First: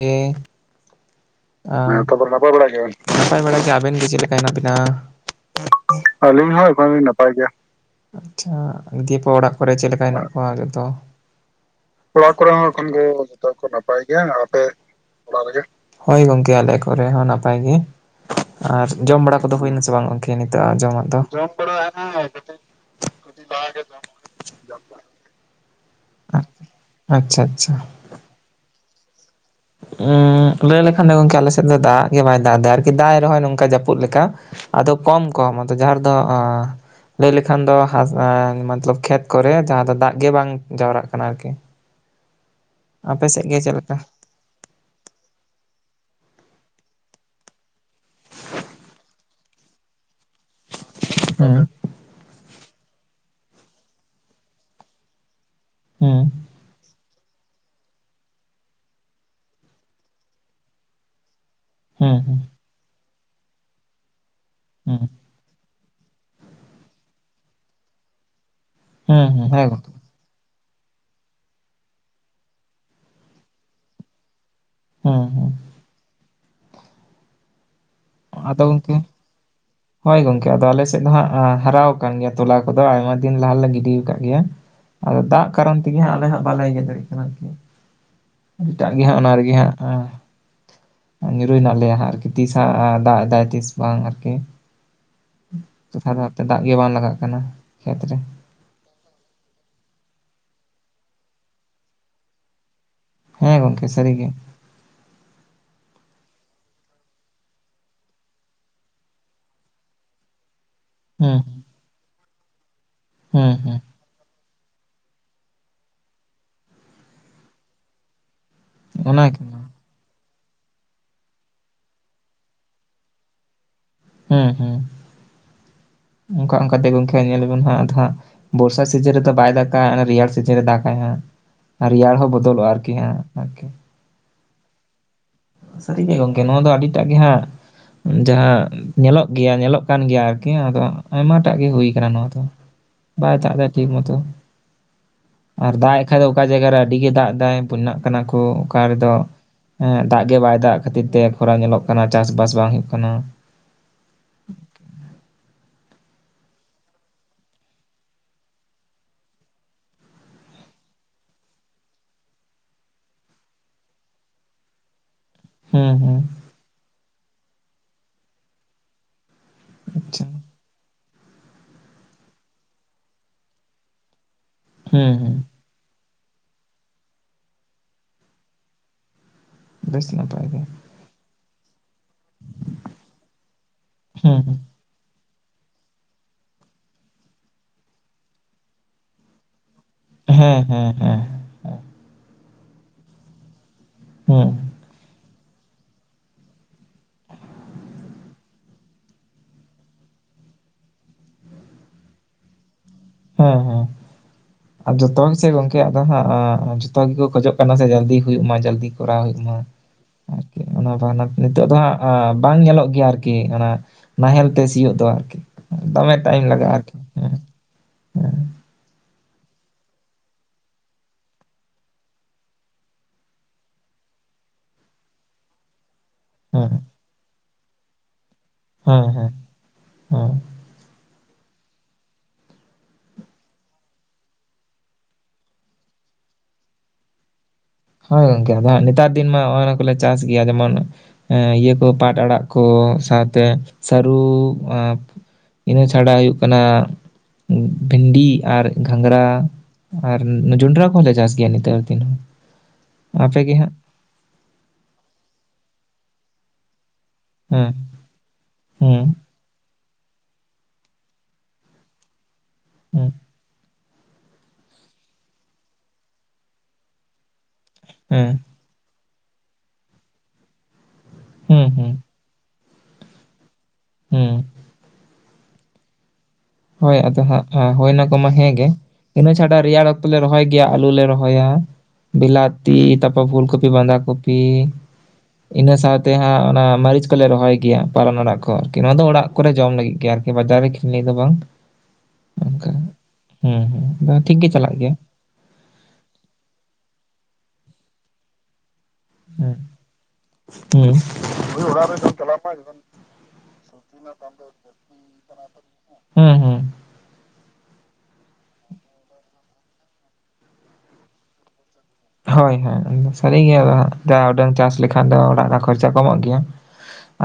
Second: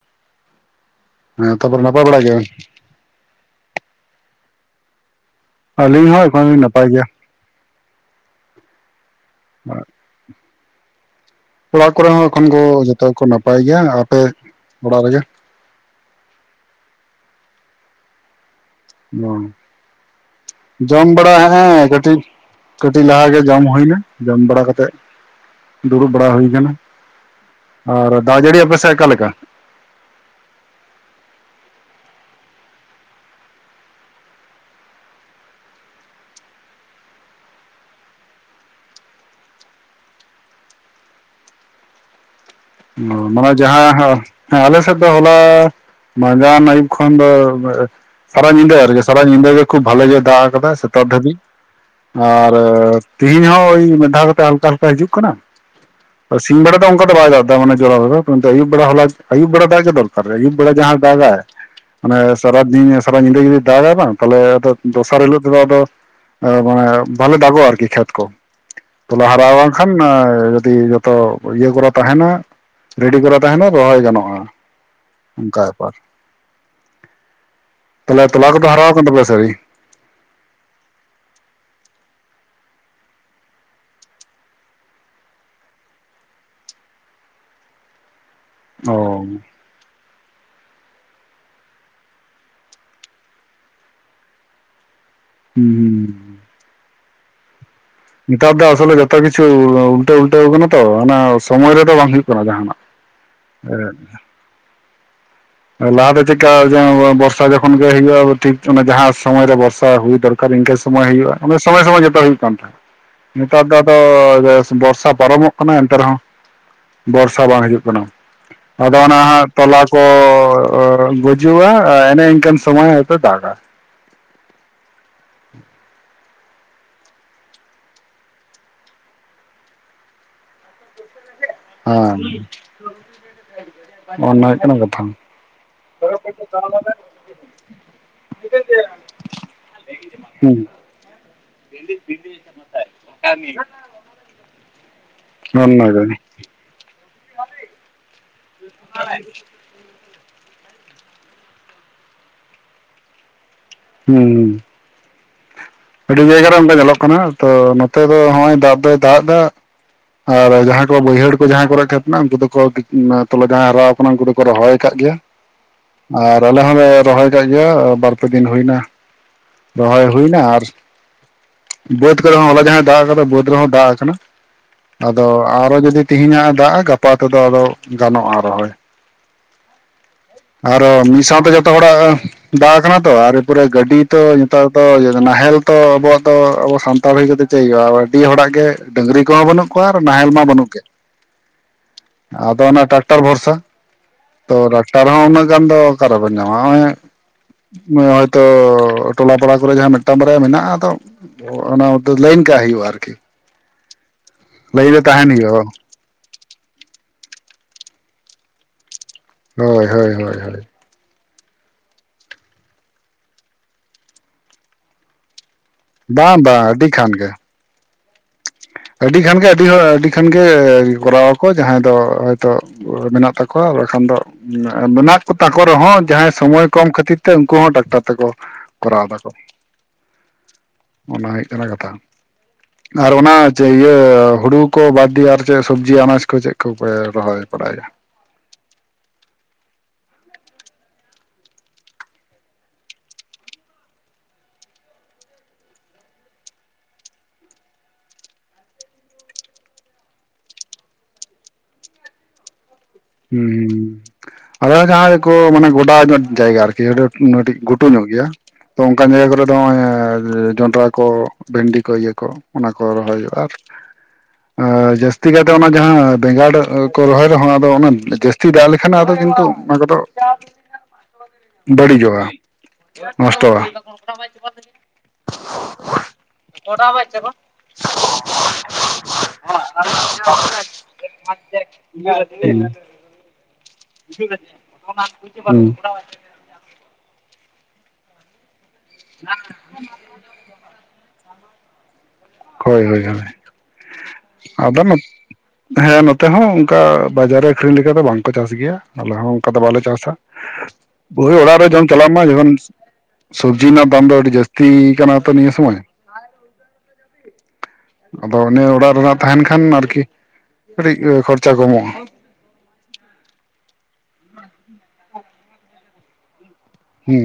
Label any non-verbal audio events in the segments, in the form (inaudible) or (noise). ᱮ ᱦᱮᱸ ᱛᱟᱯᱚᱨᱮ ᱱᱟᱯᱟᱭ ᱵᱟᱲᱟ (unintelligible) ᱜᱮᱭᱟᱵᱮᱱ? ᱱᱟᱯᱟᱭ ᱵᱟᱲᱟ ᱜᱮ ᱟᱵᱤᱱ ᱜᱮ ᱪᱮᱫ ᱞᱮᱠᱟ ᱦᱮᱱᱟᱜ ᱵᱤᱱᱟ? ᱟᱹᱞᱤᱧ ᱦᱚᱸ ᱮᱠᱷᱚᱱ ᱫᱚᱞᱤᱧ ᱱᱟᱯᱟᱭ ᱜᱮᱭᱟ᱾ ᱟᱪ ᱪᱷᱟ ᱫᱤᱭᱮ ᱯᱚᱨ ᱚᱲᱟᱜ ᱠᱚᱨᱮ ᱪᱮᱫ ᱞᱮᱠᱟ ᱦᱮᱱᱟᱜ ᱠᱚᱣᱟ ᱡᱚᱛᱚ? ᱚᱲᱟᱜ ᱠᱚᱨᱮ ᱦᱚᱸ ᱮᱠᱷᱚᱱ ᱜᱮ ᱡᱚᱛᱚ ᱠᱚ ᱱᱟᱯᱟᱭ ᱜᱮᱭᱟ᱾ ᱟᱯᱮ ᱚᱲᱟᱜ ᱨᱮᱜᱮ? ᱦᱳᱭ ᱜᱚᱝᱠᱮ ᱟᱞᱮ ᱠᱚᱨᱮ ᱦᱚᱸ ᱱᱟᱯᱟᱭ ᱜᱮ᱾ ᱟᱨ ᱡᱚᱢ ᱵᱟᱲᱟ ᱠᱚᱫᱚ ᱦᱩᱭᱱᱟᱥᱮ ᱵᱟᱝ ᱜᱚᱢᱠᱮ ᱱᱤᱛᱚᱜ ᱡᱚᱢᱟᱜ ᱡᱚᱢ ᱫᱚ? ᱵᱟᱲᱟ ᱦᱮᱸ ᱠᱟᱹᱴᱤᱡ ᱠᱟᱹᱴᱤᱡ ᱞᱟᱦᱟ ᱜᱮ ᱡᱚᱢ ᱦᱩᱭᱱᱟ ᱡᱚᱢ ᱵᱟᱲᱟ ᱠᱛᱮᱜ ᱫᱩᱲᱩᱵ ᱵᱟᱲᱟ ᱦᱩᱭ ᱠᱟᱱᱟ ᱟᱪᱪᱷᱟ ᱟᱪᱪᱷᱟ ᱾ ᱟᱨ ᱫᱟᱜ ᱡᱟᱹᱲᱤ ᱟᱯᱮ ᱥᱮᱜ ᱟᱠᱟ ᱞᱮᱠᱟ? ᱩ ᱞᱟᱹᱭ ᱞᱮᱠᱷᱟᱱ ᱫᱚ ᱜᱝᱠᱮ ᱟᱞᱮ ᱥᱮᱫ ᱫᱚ ᱫᱟᱜ ᱜᱮ ᱵᱟᱭ ᱫᱟᱜ ᱮᱫᱟ ᱟᱨᱠᱤ ᱫᱟᱜ ᱮ ᱨᱮᱚᱦᱚᱭ ᱱᱚᱝᱠᱟ ᱡᱟᱹᱯᱩᱫ ᱞᱮᱠᱟ᱾ ᱟᱫᱚ ᱠᱚᱢ ᱠᱚᱢ ᱟᱫᱚ ᱡᱟᱦᱟᱸ ᱨᱮᱫᱚ ᱞᱟᱹᱭ ᱞᱮᱠᱷᱟᱱ ᱫᱚ ᱦᱟᱸᱜ ᱢᱚᱛᱞᱚᱵ ᱠᱷᱮᱛ ᱠᱚᱨᱮ ᱡᱟᱦᱟᱸ ᱫᱚ ᱫᱟᱜ ᱜᱮ ᱵᱟᱝ ᱡᱟᱣᱨᱟᱜ ᱠᱟᱱᱟ ᱟᱨᱠᱤ ᱾ ᱚ ᱢᱟᱱᱮ ᱪᱮᱫ ᱞᱮᱠᱟ? ᱡᱟᱦᱟᱸ ᱦᱮᱸ ᱟᱞᱮ ᱥᱮᱫ ᱫᱚ ᱦᱚᱞᱟ ᱢᱟᱸᱡᱟᱱ ᱟᱹᱭᱩᱵ ᱠᱷᱚᱱ ᱫᱚ ᱥᱟᱨᱟ ᱧᱤᱫᱟᱹ ᱟᱨᱠᱤ ᱥᱟᱨᱟ ᱧᱤᱫᱟᱹ ᱜᱮ ᱠᱷᱩᱵ ᱵᱷᱟᱞᱮ ᱫᱟᱜ ᱠᱟᱫᱟᱭ ᱥᱮᱛᱟᱜ ᱫᱷᱟᱹᱵᱤᱡ ᱦᱩᱸ ᱾ ᱟᱨ ᱛᱮᱦᱮᱧ ᱦᱚᱸ ᱳᱭ ᱢᱤᱫ ᱫᱷᱟᱣ ᱠᱟᱛᱮ ᱦᱟᱞᱠᱟ ᱦᱟᱞᱠᱟ ᱦᱤᱡᱩᱜ ᱠᱟᱱᱟ᱾ ᱦᱩᱸ ᱥᱤᱧ ᱵᱮᱲᱟ ᱫᱚ ᱚᱱᱠᱟ ᱚᱱᱠᱟ ᱫᱚ ᱵᱟᱭ ᱫᱟᱜ ᱫᱟ, ᱢᱟᱱᱮ ᱦᱚᱞᱟ ᱠᱤᱱᱛᱩ ᱟᱹᱭᱩᱵ ᱵᱮᱲᱟ ᱟᱭᱩᱵ ᱵᱮᱲᱟ, ᱦᱚᱞᱟ ᱟᱹᱭᱩᱵ ᱵᱟᱲᱟ ᱫᱟᱜ ᱫᱚᱨᱠᱟᱨ ᱟᱭᱩᱵ ᱵᱮᱲᱟ ᱡᱟᱦᱟᱸ ᱫᱟᱜᱟᱭ ᱦᱩᱸ ᱢᱟᱱᱮ ᱦᱩᱸ ᱥᱟᱨᱟ ᱫᱤᱱ ᱥᱟᱨᱟ ᱧᱤᱫᱟᱹ ᱡᱩᱫᱤ ᱫᱟᱜᱟᱭ ᱵᱟᱝ ᱛᱟᱦᱞᱮ ᱟᱫᱚ ᱦᱩᱸ ᱫᱚᱥᱟᱨ ᱦᱤᱞᱳᱜ ᱛᱮᱫᱚ ᱟᱫᱚ ᱢᱟᱱᱮ ᱵᱟᱞᱮ ᱫᱟᱜᱚᱜᱼᱟ ᱟᱨᱠᱤ ᱠᱷᱮᱛ ᱠᱚ ᱦᱩᱸ ᱛᱚᱞᱟ ᱦᱩᱸ ᱦᱟᱨᱟ ᱦᱮᱸ ᱜᱚᱝᱠᱮ ᱵᱟᱝᱠᱷᱟᱱ ᱡᱩᱫᱤ- ᱛᱚ ᱤᱭᱟᱹ ᱠᱚᱨᱟ ᱛᱟᱦᱮᱸᱱᱟ ᱾ ᱨᱮᱰᱤ ᱠᱚᱨᱟ ᱛᱟᱦᱮᱸᱱᱟ ᱨᱚᱦᱚᱭ ᱜᱟᱱᱚᱜᱼᱟ, ᱦᱩᱸ ᱦᱩᱸ ᱚᱱᱠᱟ ᱵᱮᱯᱟᱨ ᱾ ᱛᱟᱦᱚᱞᱮ ᱛᱚᱞᱟ ᱟᱫᱚ ᱠᱚᱫᱚ ᱦᱟᱨᱟᱣ ᱜᱚᱝᱠᱮ ᱠᱟᱱ ᱛᱟᱯᱮᱭᱟ ᱥᱮ ᱟᱣᱨᱤ? ᱦᱳᱭ ᱜᱚᱝᱠᱮ ᱟᱫᱚ ᱟᱞᱮ ᱥᱮᱫ ᱫᱚ ᱦᱟᱸᱜ ᱦᱟᱨᱟ ᱠᱟᱱ ᱜᱮᱭᱟ, ᱛᱚᱞᱟ ᱠᱚᱫᱚ ᱟᱭᱢᱟ ᱫᱤᱱ ᱞᱟᱦᱟᱞᱮ ᱜᱤᱰᱤ ᱠᱟᱜ ᱜᱮᱭᱟ ᱾ ᱟᱫᱚ ᱫᱟᱜ ᱠᱟᱨᱚᱱ ᱛᱮᱜᱮ ᱦᱟᱸᱜ ᱟᱞᱮ ᱦᱟᱸᱜ ᱵᱟᱞᱮ ᱤᱭᱟᱹ ᱫᱟᱲᱮᱜ ᱠᱟᱱᱟ ᱟᱨᱠᱤ ᱾ ᱮᱴᱟᱜ ᱚ ᱜᱮ ᱦᱟᱸᱜ ᱚᱱᱟ ᱨᱮᱜᱮ ᱦᱟᱸᱜ ᱧᱩᱨᱩ ᱦᱮᱱᱟᱜ ᱞᱮᱭᱟ ᱦᱟᱸᱜ ᱛᱤᱥ ᱦᱟᱸᱜ ᱫᱟᱜ ᱫᱟᱭ ᱛᱤᱥ ᱠᱷᱚᱱ ᱟᱨᱠᱤ ᱦᱩᱸ ᱾ ᱫᱟᱜ ᱜᱮ ᱵᱟᱝ ᱞᱟᱜᱟᱜ ᱠᱟᱱᱟ ᱠᱷᱮᱛ ᱨᱮ ᱾ ᱱᱮᱛᱟᱨ ᱫᱚ ᱟᱥᱚᱞᱮ ᱡᱚᱛᱚ ᱠᱤᱪᱷᱩ ᱩᱞᱴᱟᱹ ᱩᱞᱴᱟᱹᱣ ᱠᱟᱱᱟ ᱛᱚ, ᱚᱱᱟ ᱥᱚᱢᱚᱭ ᱨᱮᱫᱚ ᱵᱟᱝ ᱦᱩᱭᱩᱜ ᱠᱟᱱᱟ ᱡᱟᱦᱟᱸᱱᱟᱜ ᱾ ᱦᱮᱸ ᱜᱚᱢᱠᱮ ᱥᱟᱹᱨᱤᱜᱮ ᱾ ᱞᱟᱦᱟᱛᱮ ᱪᱮᱫᱠᱟ ᱵᱚᱨᱥᱟ ᱡᱚᱠᱷᱚᱱ ᱜᱮ ᱦᱩᱭᱩᱜᱼᱟ, ᱴᱷᱤᱠ ᱡᱟᱦᱟᱸ ᱥᱚᱢᱚᱭᱨᱮ ᱵᱚᱨᱥᱟ ᱦᱩᱭ ᱫᱚᱨᱠᱟᱨ ᱾ ᱱᱤᱝᱠᱟᱹ ᱥᱚᱢᱚᱭ ᱦᱩᱭᱩᱜᱼᱟ, ᱦᱩᱸ ᱱᱚᱠᱟ ᱥᱚᱢᱚᱭ ᱥᱚᱢᱚᱭ ᱡᱚᱛᱚ ᱦᱩᱭᱩᱜ ᱠᱟᱱ ᱛᱟᱦᱮᱸᱫ, ᱦᱩᱸ ᱱᱮᱛᱟᱨ ᱫᱚ ᱦᱩᱸ ᱟᱫᱚ ᱵᱚᱨᱥᱟ ᱯᱟᱨᱚᱢᱚᱜ ᱠᱟᱱᱟ ᱮᱱᱛᱮ ᱨᱮᱦᱚᱸ ᱵᱚᱨᱥᱟ ᱵᱟᱝ ᱦᱤᱡᱩᱜ ᱠᱟᱱᱟ ᱾ ᱟᱫᱚ ᱚᱱᱟ ᱦᱟᱸᱜ ᱛᱚᱞᱟ ᱠᱚ ᱜᱩᱡᱩᱜᱼᱟ, ᱮᱱᱮ ᱤᱱᱠᱟᱹᱱ ᱥᱚᱢᱚᱭ ᱦᱚᱭᱛᱚ ᱫᱟᱜᱟ ᱾ ᱦᱩᱸᱻᱦᱩᱸᱻ, ᱚᱱᱠᱟ ᱚᱱᱠᱟᱛᱮ ᱜᱚᱝᱠᱮ ᱧᱮᱞ ᱟᱵᱚᱱ ᱦᱟᱸᱜ ᱟᱫᱚ ᱦᱟᱸᱜ ᱵᱚᱨᱥᱟ ᱥᱤᱡᱤᱱ ᱨᱮᱫᱚ ᱵᱟᱭ ᱫᱟᱜᱟᱭ, ᱨᱮᱭᱟᱲ ᱥᱤᱡᱮᱱ ᱨᱮ ᱫᱟᱜᱟᱭ ᱦᱟᱸᱜ ᱾ ᱟᱨ ᱨᱮᱭᱟᱲ ᱦᱚᱸ ᱦᱮᱸ ᱵᱚᱫᱚᱞᱚᱜᱼᱟ ᱟᱨᱠᱤ ᱦᱮᱸᱻ, ᱚᱱᱟ ᱦᱩᱭᱩᱜ ᱠᱟᱱᱟ ᱠᱟᱛᱷᱟ ᱾ ᱥᱟᱹᱨᱤ ᱜᱮ ᱜᱚᱝᱠᱮ ᱱᱚᱣᱟ ᱫᱚ ᱟᱹᱰᱤᱴᱟᱜ ᱜᱮ ᱦᱟᱸᱜ ᱡᱟᱦᱟᱸ ᱧᱮᱞᱚᱜ ᱜᱮᱭᱟ ᱧᱮᱞᱚᱜ ᱠᱟᱱ ᱜᱮᱭᱟ ᱟᱨᱠᱤ ᱦᱩᱸ ᱟᱫᱚ, ᱟᱭᱢᱟᱴᱟᱜ ᱜᱮ ᱦᱩᱭ ᱠᱟᱱᱟ ᱱᱚᱣᱟ ᱫᱚ ᱾ ᱵᱟᱭ ᱫᱟᱜ ᱫᱟ ᱴᱷᱤᱠ ᱢᱚᱛᱚ ᱾ ᱟᱨ ᱫᱟᱜ ᱮᱜ ᱚᱱᱟᱜᱮ ᱠᱷᱟᱡ ᱫᱚ ᱚᱠᱟ ᱡᱟᱭᱜᱟᱨᱮ ᱟᱹᱰᱤᱜᱮ ᱫᱟᱜ ᱫᱟᱭ ᱵᱚᱱᱱᱟᱜ ᱠᱟᱱᱟ ᱠᱚ ᱚᱠᱟ ᱨᱮᱫᱚ ᱮᱸ ᱫᱟᱜ ᱜᱮ ᱵᱟᱭ ᱫᱟᱜ ᱠᱷᱟᱹᱛᱤᱨ ᱛᱮ, ᱠᱷᱚᱨᱟ ᱧᱮᱞᱚᱜ ᱠᱟᱱᱟ ᱪᱟᱥᱵᱟᱥ ᱵᱟᱝ ᱦᱩᱭᱩᱜ ᱠᱟᱱᱟ ᱾ ᱦᱩᱸᱻ᱾ ᱟᱹᱰᱤ ᱡᱟᱭᱜᱟ ᱨᱮ ᱚᱱᱠᱟ ᱧᱮᱞᱚᱜ ᱠᱟᱱᱟ ᱛᱚ, ᱱᱚᱛᱮ ᱫᱚ ᱦᱚᱜᱚᱭ ᱫᱟᱜ ᱫᱚᱭ ᱫᱟᱜ ᱫᱟ ᱾ ᱟᱨ ᱡᱟᱦᱟᱸᱭ ᱠᱚ ᱵᱟᱹᱭᱦᱟᱹᱲ ᱠᱚ ᱡᱟᱦᱟᱸᱭ ᱠᱚᱨᱮ ᱠᱷᱮᱛ ᱢᱮᱱᱟᱜᱼᱟ, ᱩᱱᱠᱩ ᱫᱚᱠᱚ ᱛᱚᱞᱟ ᱡᱟᱦᱟᱸᱭ ᱦᱟᱨᱟ ᱠᱟᱱᱟ ᱩᱱᱠᱩ ᱫᱚᱠᱚ ᱨᱚᱦᱚᱭ ᱠᱟᱜ ᱜᱮᱭᱟ ᱦᱩᱸ ᱦᱩᱸ ᱾ ᱟᱨ ᱟᱞᱮ ᱦᱚᱸᱞᱮ ᱨᱚᱦᱚᱭ ᱠᱟᱜ ᱜᱮᱭᱟ ᱵᱟᱨ ᱯᱮ ᱫᱤᱱ ᱦᱩᱭᱱᱟ ᱾ ᱨᱚᱦᱚᱭ ᱟᱪᱪᱷᱟ ᱦᱩᱭᱱᱟ ᱟᱨ ᱵᱟᱹᱫᱽ ᱠᱚᱨᱮ ᱦᱚᱸ ᱦᱚᱞᱟ ᱡᱟᱦᱟᱸᱭ ᱫᱟᱜ ᱠᱟᱫᱟ ᱵᱟᱹᱫᱽ ᱦᱚᱸ ᱫᱟᱜ ᱠᱟᱱᱟ, ᱦᱩᱸ ᱟᱫᱚ ᱦᱩᱸ ᱟᱨᱦᱚ ᱡᱩᱫᱤ ᱛᱮᱦᱮᱧᱟᱜ ᱫᱟᱜ ᱜᱟᱯᱟ ᱛᱮᱫᱚ ᱟᱫᱚ ᱜᱟᱱᱚᱜᱼᱟ ᱨᱚᱦᱚᱭ ᱾ ᱵᱮᱥ ᱱᱟᱯᱟᱭ ᱜᱮ ᱟᱨᱦᱚ ᱢᱤᱫ ᱥᱟᱶᱛᱮ ᱡᱚᱛᱚ ᱦᱚᱲᱟᱜ ᱫᱟᱜ ᱠᱟᱱᱟ ᱛᱚ ᱮᱯᱚᱨᱮ ᱜᱟᱹᱰᱤ ᱛᱚ ᱦᱩᱸ ᱦᱩᱸ ᱱᱮᱛᱟᱨ ᱱᱟᱦᱮᱞ ᱛᱚ ᱟᱵᱚᱣᱟᱜ ᱫᱚ ᱟᱵᱚ ᱥᱟᱱᱛᱟᱲ ᱦᱩᱭ ᱠᱟᱛᱮ ᱪᱮᱜ ᱦᱩᱭᱩᱜᱼᱟ, ᱟᱹᱰᱤ ᱦᱚᱲᱟᱜ ᱜᱮ ᱰᱟᱺᱝᱨᱤ ᱠᱚᱦᱚᱸ ᱵᱟᱹᱱᱩᱜ ᱠᱚᱣᱟ ᱟᱨ ᱱᱟᱦᱮᱞ ᱢᱟ ᱦᱮᱸ ᱵᱟᱹᱱᱩᱜ ᱜᱮ, ᱦᱮᱸ ᱦᱮᱸ ᱟᱫᱚ ᱚᱱᱟ ᱴᱨᱟᱠᱴᱟᱨ ᱵᱷᱚᱨᱥᱟ ᱾ ᱦᱩᱸ ᱛᱚ ᱴᱨᱟᱠᱴᱟᱨ ᱦᱚᱸ ᱩᱱᱟᱹᱜ ᱜᱟᱱ ᱫᱚ ᱚᱠᱟᱨᱮᱵᱮᱱ ᱧᱟᱢᱟ ᱦᱚᱜᱼᱚᱭ ᱢᱟᱱᱮ ᱦᱚᱭᱛᱳ ᱴᱚᱞᱟ ᱯᱟᱲᱟ ᱠᱚᱨᱮ ᱡᱟᱦᱟᱸ ᱢᱤᱫᱴᱟᱝ ᱵᱟᱨᱭᱟ ᱢᱮᱱᱟᱜᱼᱟ ᱾ ᱚᱱᱟ ᱠᱷᱟᱛᱤᱨ ᱞᱟᱹᱭᱤᱱ ᱠᱟᱜ ᱦᱩᱭᱩᱜᱼᱟ ᱟᱨᱠᱤ ᱦᱮᱸᱻᱦᱮᱸᱻ ᱞᱟᱹᱭᱤᱱ ᱟᱨ ᱨᱮ ᱡᱚᱛᱚ ᱛᱟᱦᱮᱱ ᱜᱮ ᱥᱮ ᱦᱩᱭᱩᱜᱼᱟ ᱜᱚᱝᱠᱮ ᱟᱫᱚ ᱦᱟᱸᱜ ᱡᱚᱛᱚ ᱜᱮᱠᱚ ᱠᱷᱚᱡᱚᱜ ᱠᱟᱱᱟ ᱥᱮ ᱡᱚᱞᱫᱤ ᱦᱩᱭᱩᱜ ᱢᱟ ᱡᱚᱞᱫᱤ ᱠᱚᱨᱟᱣ ᱦᱩᱭᱩᱜ ᱦᱳᱭ ᱦᱳᱭ ᱦᱳᱭ ᱦᱳᱭ (unintelligible) ᱱᱤᱛᱚᱜ ᱫᱚ ᱦᱟᱸᱜ ᱵᱟᱝ ᱧᱮᱞᱚᱜ ᱜᱮᱭᱟ ᱟᱨᱠᱤ ᱚᱱᱟ ᱱᱟᱦᱮᱞ ᱛᱮ ᱥᱤᱭᱳᱜ ᱫᱚ ᱫᱚᱢᱮ ᱵᱟᱝ ᱴᱟᱭᱤᱢ ᱵᱟᱝ ᱞᱟᱜᱟᱜᱼᱟ ᱟᱹᱰᱤ ᱟᱨᱠᱤ ᱠᱷᱟᱱ ᱜᱮ ᱦᱩᱸ ᱟᱹᱰᱤ ᱜᱟᱱ ᱜᱮ ᱟᱹᱰᱤ ᱦᱚᱲ ᱟᱹᱰᱤ ᱠᱷᱟᱱ ᱜᱮ ᱠᱚᱨᱟᱣ ᱟᱠᱚ ᱡᱟᱦᱟᱸᱭ ᱫᱚ ᱦᱚᱭᱛᱚ ᱢᱮᱱᱟᱜ ᱛᱟᱠᱚᱣᱟ ᱮᱠᱷᱟᱱ ᱫᱚ ᱢᱮᱱᱟᱜ ᱠᱚᱛᱟ ᱠᱚ ᱨᱮᱦᱚᱸ ᱡᱟᱦᱟᱸᱭ ᱥᱚᱢᱚᱭ ᱦᱮᱸ ᱠᱚᱢ ᱠᱷᱟᱹᱛᱤᱨ ᱛᱮ ᱩᱱᱠᱩ ᱦᱚᱸ ᱰᱟᱠᱛᱟᱨ ᱛᱮᱠᱚ ᱦᱮᱸ ᱠᱚᱨᱟᱣ ᱦᱮᱸ ᱫᱟᱠᱚ ᱦᱮᱸ ᱚᱱᱟ ᱦᱩᱭᱩᱜ ᱠᱟᱱᱟ ᱠᱟᱛᱷᱟ ᱟᱨ ᱚᱱᱟ ᱡᱮ ᱤᱭᱟᱹ ᱦᱩᱲᱩ ᱠᱚ ᱵᱟᱫ ᱫᱤᱭᱮ ᱟᱨ ᱪᱮᱫ ᱥᱚᱵᱽᱡᱤ ᱟᱱᱟᱡᱽ ᱠᱚ ᱪᱮᱫ ᱠᱚᱯᱮ ᱨᱚᱦᱚᱭ ᱵᱟᱲᱟᱭᱟ ᱦᱳᱭ ᱜᱚᱝᱠᱮ ᱱᱮᱛᱟᱨ ᱫᱤᱱ ᱢᱟ ᱱᱚᱭ ᱚᱱᱟ ᱠᱚᱞᱮ ᱪᱟᱥ ᱜᱮᱭᱟ ᱡᱮᱢᱚᱱ ᱮ ᱤᱭᱟᱹ ᱠᱚ ᱯᱟᱴ ᱟᱲᱟᱜ ᱠᱚ ᱥᱟᱶᱛᱮ ᱥᱟᱹᱨᱩ- ᱤᱱᱟᱹ ᱪᱷᱟᱲᱟ ᱦᱩᱭᱩᱜ ᱠᱟᱱᱟ ᱵᱷᱤᱱᱰᱤ ᱟᱨ ᱜᱷᱟᱸᱝᱨᱟ ᱟᱨ ᱡᱚᱸᱰᱨᱟ ᱠᱚᱦᱚᱸᱞᱮ ᱪᱟᱥ ᱜᱮᱭᱟ ᱱᱮᱛᱟᱨ ᱫᱤᱱ ᱟᱯᱮ ᱜᱮ ᱦᱟᱸᱜ ᱦᱩᱸ ᱟᱨ ᱡᱟᱦᱟᱸᱠᱚ ᱢᱟᱱᱮ ᱜᱚᱰᱟᱜ ᱱᱚᱜ ᱡᱟᱭᱜᱟ ᱟᱨᱠᱤ ᱠᱟᱹᱴᱤᱡ ᱦᱮᱸ ᱜᱷᱩᱴᱩ ᱧᱚᱜ ᱜᱮᱭᱟ ᱛᱚ ᱦᱮᱸ ᱚᱱᱠᱟᱱ ᱡᱟᱭᱜᱟ ᱠᱚᱨᱮ ᱫᱚ ᱱᱚᱜᱼᱚᱭ ᱡᱚᱱᱰᱨᱟ ᱠᱚ ᱵᱷᱮᱱᱰᱤ ᱠᱚ ᱤᱭᱟᱹ ᱠᱚ ᱚᱱᱟ ᱠᱚ ᱦᱮᱸ ᱨᱚᱦᱚᱭ ᱦᱩᱭᱩᱜᱼᱟ ᱟᱨ ᱡᱟᱹᱥᱛᱤ ᱠᱟᱭ ᱛᱮ ᱚᱱᱟ ᱡᱟᱦᱟᱸ ᱵᱮᱸᱜᱟᱲ ᱠᱚ ᱨᱚᱦᱚᱭ ᱨᱮᱦᱚᱸ ᱟᱫᱚ ᱚᱱᱟ ᱦᱮᱸ ᱡᱟᱹᱥᱛᱤ ᱫᱟᱜ ᱮᱱᱠᱷᱟᱱ ᱟᱫᱚ ᱠᱤᱱᱛᱩ ᱚᱱᱟ ᱠᱚᱫᱚ ᱦᱮᱸ ᱦᱮᱸ ᱵᱟᱹᱲᱤᱡᱚᱜᱼᱟ ᱱᱚᱥᱴᱚᱜᱼᱟ ᱦᱮᱸ ᱦᱳᱭ ᱟᱫᱚ ᱦᱟᱸᱜ ᱦᱳᱭᱱᱟ ᱠᱚ ᱢᱟ ᱦᱮᱸ ᱜᱮ ᱤᱱᱟᱹ ᱪᱷᱟᱰᱟ ᱨᱮᱭᱟᱲ ᱚᱠᱛᱚ ᱞᱮ ᱨᱚᱦᱚᱭ ᱜᱮᱭᱟ ᱟᱞᱩ ᱞᱮ ᱨᱚᱦᱚᱭᱟ ᱵᱤᱞᱟᱛᱤ ᱛᱟᱯ- ᱯᱷᱩᱞ ᱠᱚᱯᱤ ᱵᱟᱸᱫᱟ ᱠᱚᱯᱤ ᱤᱱᱟᱹ ᱦᱩᱸ ᱥᱟᱶᱛᱮ ᱦᱟᱸᱜ ᱚᱱᱟ ᱢᱟᱨᱤᱪ ᱠᱚᱞᱮ ᱨᱚᱦᱚᱭ ᱜᱮᱭᱟ ᱯᱟᱞᱚᱢ ᱟᱲᱟᱜ ᱠᱚ ᱟᱨᱠᱤ ᱱᱚᱣᱟ ᱫᱚ ᱚᱲᱟᱜ ᱠᱚᱨᱮ ᱡᱚᱢ ᱞᱟᱹᱜᱤᱫ ᱜᱮ ᱟᱨᱠᱤ ᱵᱟᱡᱟᱨ ᱨᱮ ᱠᱷᱨᱤᱧ ᱞᱟᱹᱜᱤᱛ ᱫᱚ ᱵᱟᱝ ᱚᱱᱠᱟ ᱦᱳᱭ ᱦᱳᱭ ᱦᱳᱭ ᱦᱩᱸ ᱦᱩᱸ ᱟᱫᱚ ᱴᱷᱤᱠ ᱜᱮ ᱪᱟᱞᱟᱜ ᱟᱫᱚ ᱜᱮᱭᱟ ᱦᱮᱸ ᱱᱚᱛᱮ ᱦᱚᱸ ᱚᱱᱠᱟ ᱵᱟᱡᱟᱨ ᱨᱮ ᱟᱠᱷᱨᱤᱧ ᱞᱮᱠᱟ ᱫᱚ ᱵᱟᱝᱠᱚ ᱪᱟᱥ ᱜᱮᱭᱟ ᱟᱞᱮ ᱦᱚᱸ ᱚᱱᱠᱟ ᱦᱩᱸ ᱫᱚ ᱵᱟᱞᱮ ᱪᱟᱥᱟ ᱦᱩᱸ ᱵᱟᱹᱦᱩ ᱚᱲᱟᱜ ᱨᱮ ᱡᱚᱢ ᱪᱟᱞᱟᱜ ᱢᱟ ᱡᱮᱢᱚᱱ ᱥᱚᱵᱡᱤ ᱨᱮᱱᱟᱜ ᱫᱟᱢ ᱫᱚ ᱟᱹᱰᱤ ᱡᱟᱹᱥᱛᱤ ᱠᱟᱱᱟ ᱛᱚ ᱱᱤᱭᱟᱹ ᱥᱚᱢᱚᱭ ᱦᱩᱸ ᱦᱩᱸ ᱟᱫᱚ ᱚᱱᱮ ᱚᱲᱟᱜ ᱨᱮ ᱦᱟᱸᱜ ᱛᱟᱦᱮᱱ ᱠᱷᱟᱱ ᱟᱨᱠᱤ ᱠᱟᱹᱴᱤᱡ ᱠᱷᱚᱨᱪᱟ ᱠᱚᱢᱚᱜᱼᱟ ᱦᱳᱭ ᱦᱳᱭ ᱥᱟᱹᱨᱤ ᱜᱮ ᱟᱫᱚ ᱦᱟᱸᱜ ᱡᱟ ᱩᱰᱟᱹᱝ ᱪᱟᱥ ᱞᱮᱠᱷᱟᱱ ᱫᱚ ᱚᱲᱟᱜ ᱨᱮᱦᱚᱸ ᱠᱷᱚᱨᱪᱟ ᱠᱚᱢᱚᱜ ᱜᱮᱭᱟ